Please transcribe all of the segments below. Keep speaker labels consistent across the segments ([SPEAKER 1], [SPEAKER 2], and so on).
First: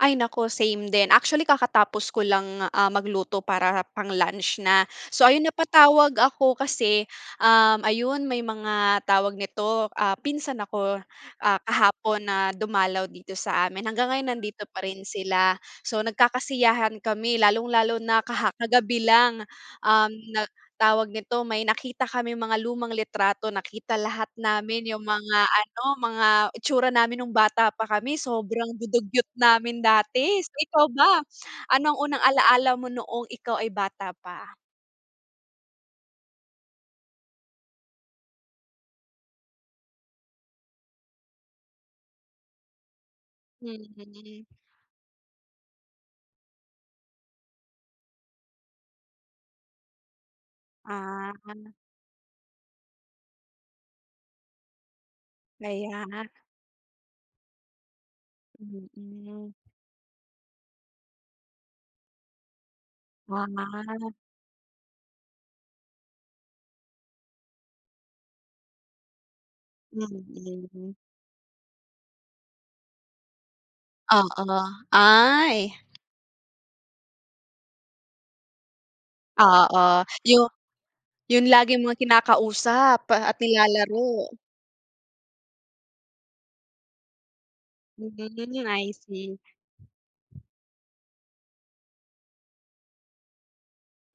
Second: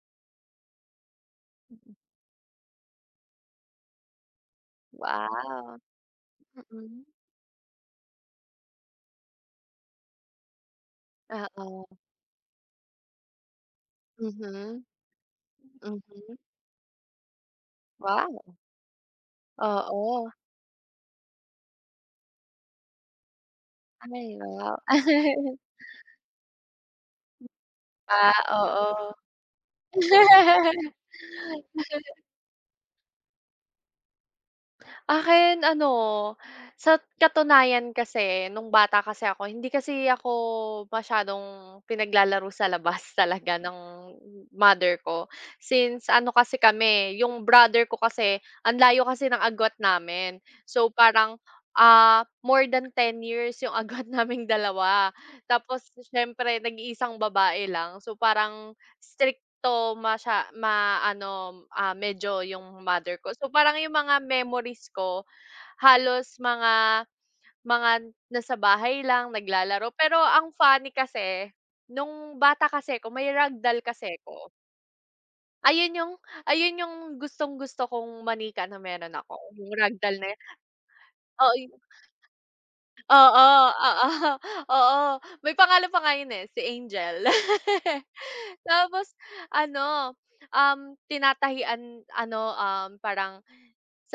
[SPEAKER 1] Ay, naku, same din, actually
[SPEAKER 2] Mhm.
[SPEAKER 1] kakatapos ko lang, ah, magluto para pang lunch na, so, ayun
[SPEAKER 2] Wow,
[SPEAKER 1] napatawag ako
[SPEAKER 2] mhm.
[SPEAKER 1] kasi, um, ayun may mga tawag nito, ah, pinsan ako, ah,
[SPEAKER 2] Oo.
[SPEAKER 1] kahapon na dumalaw dito sa amin hanggang ngayon nandito pa
[SPEAKER 2] Mhm,
[SPEAKER 1] rin sila, so,
[SPEAKER 2] mhm.
[SPEAKER 1] nagkakasiyahan kami lalong-lalo na
[SPEAKER 2] Wow.
[SPEAKER 1] kaha kagabi lang, um,
[SPEAKER 2] Oo.
[SPEAKER 1] na tawag nito may nakita kaming mga lumang litrato nakita lahat
[SPEAKER 2] Ay, wow.
[SPEAKER 1] namin yung mga ano, mga itsura namin nung bata pa kami,
[SPEAKER 2] Ah,
[SPEAKER 1] sobrang
[SPEAKER 2] oo.
[SPEAKER 1] dudugyot namin dati, ikaw ba? Ano ang unang alaala mo noong ikaw ay bata pa?
[SPEAKER 2] Akin ano, sa katunayan kase, nung bata kase ako, hindi kasi ako, masyadong pinaglalaro sa labas talaga ng
[SPEAKER 1] Mhm.
[SPEAKER 2] mother ko, since ano kasi, kami 'yong brother ko kasi, ang layo kasi ng agwat namin, so, parang,
[SPEAKER 1] Ah.
[SPEAKER 2] ah, more than 10 years yung agwat naming dalawa, tapos
[SPEAKER 1] Kaya.
[SPEAKER 2] siyempre, nag-iisang babae lang, so, parang
[SPEAKER 1] Mhm.
[SPEAKER 2] strikto masya ma, ano, ah, medyo yung mother ko, so, parang yung
[SPEAKER 1] Ah.
[SPEAKER 2] mga memories ko, halos mga mga nasa bahay lang naglalaro pero ang funny
[SPEAKER 1] Mhm.
[SPEAKER 2] kase, nung bata kase 'ko may rag doll kase 'ko.
[SPEAKER 1] Oo, ay.
[SPEAKER 2] Ayun yung ayun yung gustong-gusto kong manika na meron ako, yung rag
[SPEAKER 1] Oo,
[SPEAKER 2] doll na yun,
[SPEAKER 1] yung yung
[SPEAKER 2] oo, yun.
[SPEAKER 1] laging mga kinakausap at
[SPEAKER 2] Oo, oo,
[SPEAKER 1] nilalaro.
[SPEAKER 2] oo, may pangalan pa nga yun eh, si Angel,
[SPEAKER 1] Mhm, I
[SPEAKER 2] tapos
[SPEAKER 1] see.
[SPEAKER 2] ano, um, tinatahian ano, um, parang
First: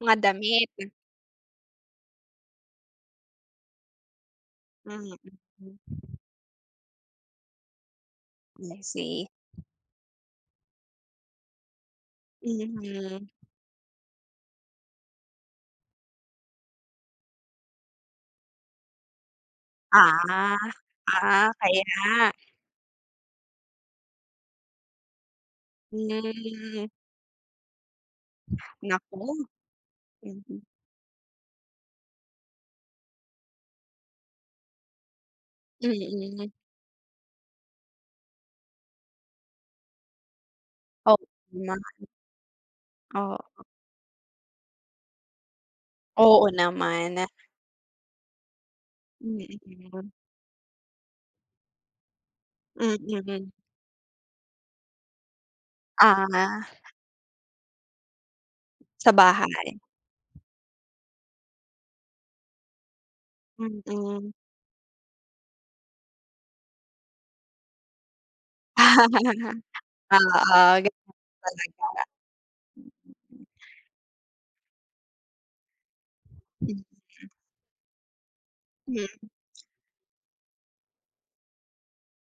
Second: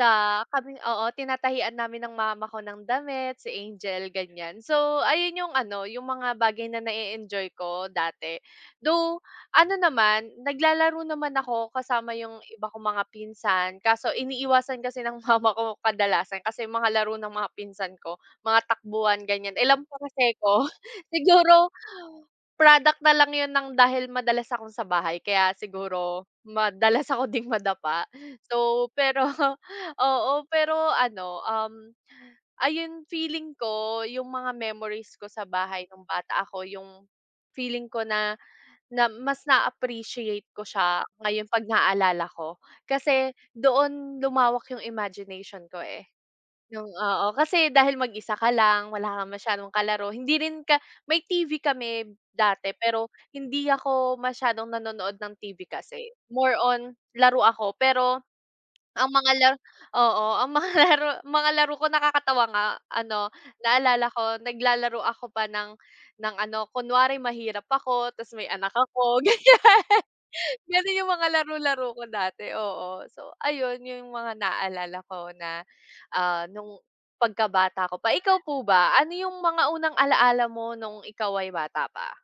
[SPEAKER 1] Mga
[SPEAKER 2] kaming
[SPEAKER 1] damit.
[SPEAKER 2] oo, tinatahian namin ng mama ko ng damit si Angel ganyan. So,
[SPEAKER 1] Mhm.
[SPEAKER 2] ayun, yung ano, yung mga bagay na, na e-enjoy ko dati
[SPEAKER 1] I
[SPEAKER 2] though
[SPEAKER 1] see.
[SPEAKER 2] ano naman naglalaro naman ako kasama yung iba kong mga
[SPEAKER 1] Mhm.
[SPEAKER 2] pinsan kaso iniiwasan kasi ng mama ko, kadalasan kasi, mga laro ng mga pinsan ko, mga takbuhan ganyan, eh, lampa kasi
[SPEAKER 1] Ah,
[SPEAKER 2] 'ko,
[SPEAKER 1] ah,
[SPEAKER 2] siguro
[SPEAKER 1] kaya.
[SPEAKER 2] product na lang 'yun ng dahil madalas ako sa bahay kaya siguro
[SPEAKER 1] Mhm.
[SPEAKER 2] madalas ako ding madapa. So, pero,
[SPEAKER 1] Naku.
[SPEAKER 2] oo, pero, ano, um, ayon feeling ko yung mga memories ko sa bahay nung bata
[SPEAKER 1] Mhm.
[SPEAKER 2] ako yung feeling ko na, na mas na appreciate ko siya
[SPEAKER 1] Oo
[SPEAKER 2] ngayon pag
[SPEAKER 1] nga.
[SPEAKER 2] naalala ko kasi
[SPEAKER 1] Oo.
[SPEAKER 2] doon lumawak yung imagination ko, eh,
[SPEAKER 1] Oo
[SPEAKER 2] yung, oo,
[SPEAKER 1] naman.
[SPEAKER 2] kasi, dahil mag-isa ka lang wala kang masyadong
[SPEAKER 1] Mhm.
[SPEAKER 2] kalaro hindi rin ka may TV kami dati, pero
[SPEAKER 1] Mhm.
[SPEAKER 2] hindi ako masyadong nanonood ng TV kasi more
[SPEAKER 1] Ah.
[SPEAKER 2] on, laro ako pero, ang
[SPEAKER 1] Sa
[SPEAKER 2] mga laro,
[SPEAKER 1] bahay.
[SPEAKER 2] oo, ang mga laro mga raro laro ko nakakatawa nga ano, naalala ko
[SPEAKER 1] Mhm.
[SPEAKER 2] naglalaro ako pa ng, ng ano kunwari mahirap ako, 'tas may anak ako ganyan,
[SPEAKER 1] Oo,
[SPEAKER 2] ganun
[SPEAKER 1] ganun
[SPEAKER 2] yung mga laro-laro ko
[SPEAKER 1] talaga.
[SPEAKER 2] dati, oo, so, ayun yung mga naalala ko na, ah, nung
[SPEAKER 1] Mhm.
[SPEAKER 2] pagkabata ko pa. Ikaw po ba ano
[SPEAKER 1] Hmm.
[SPEAKER 2] yung mga unang alala mo nung ikaw ay bata pa?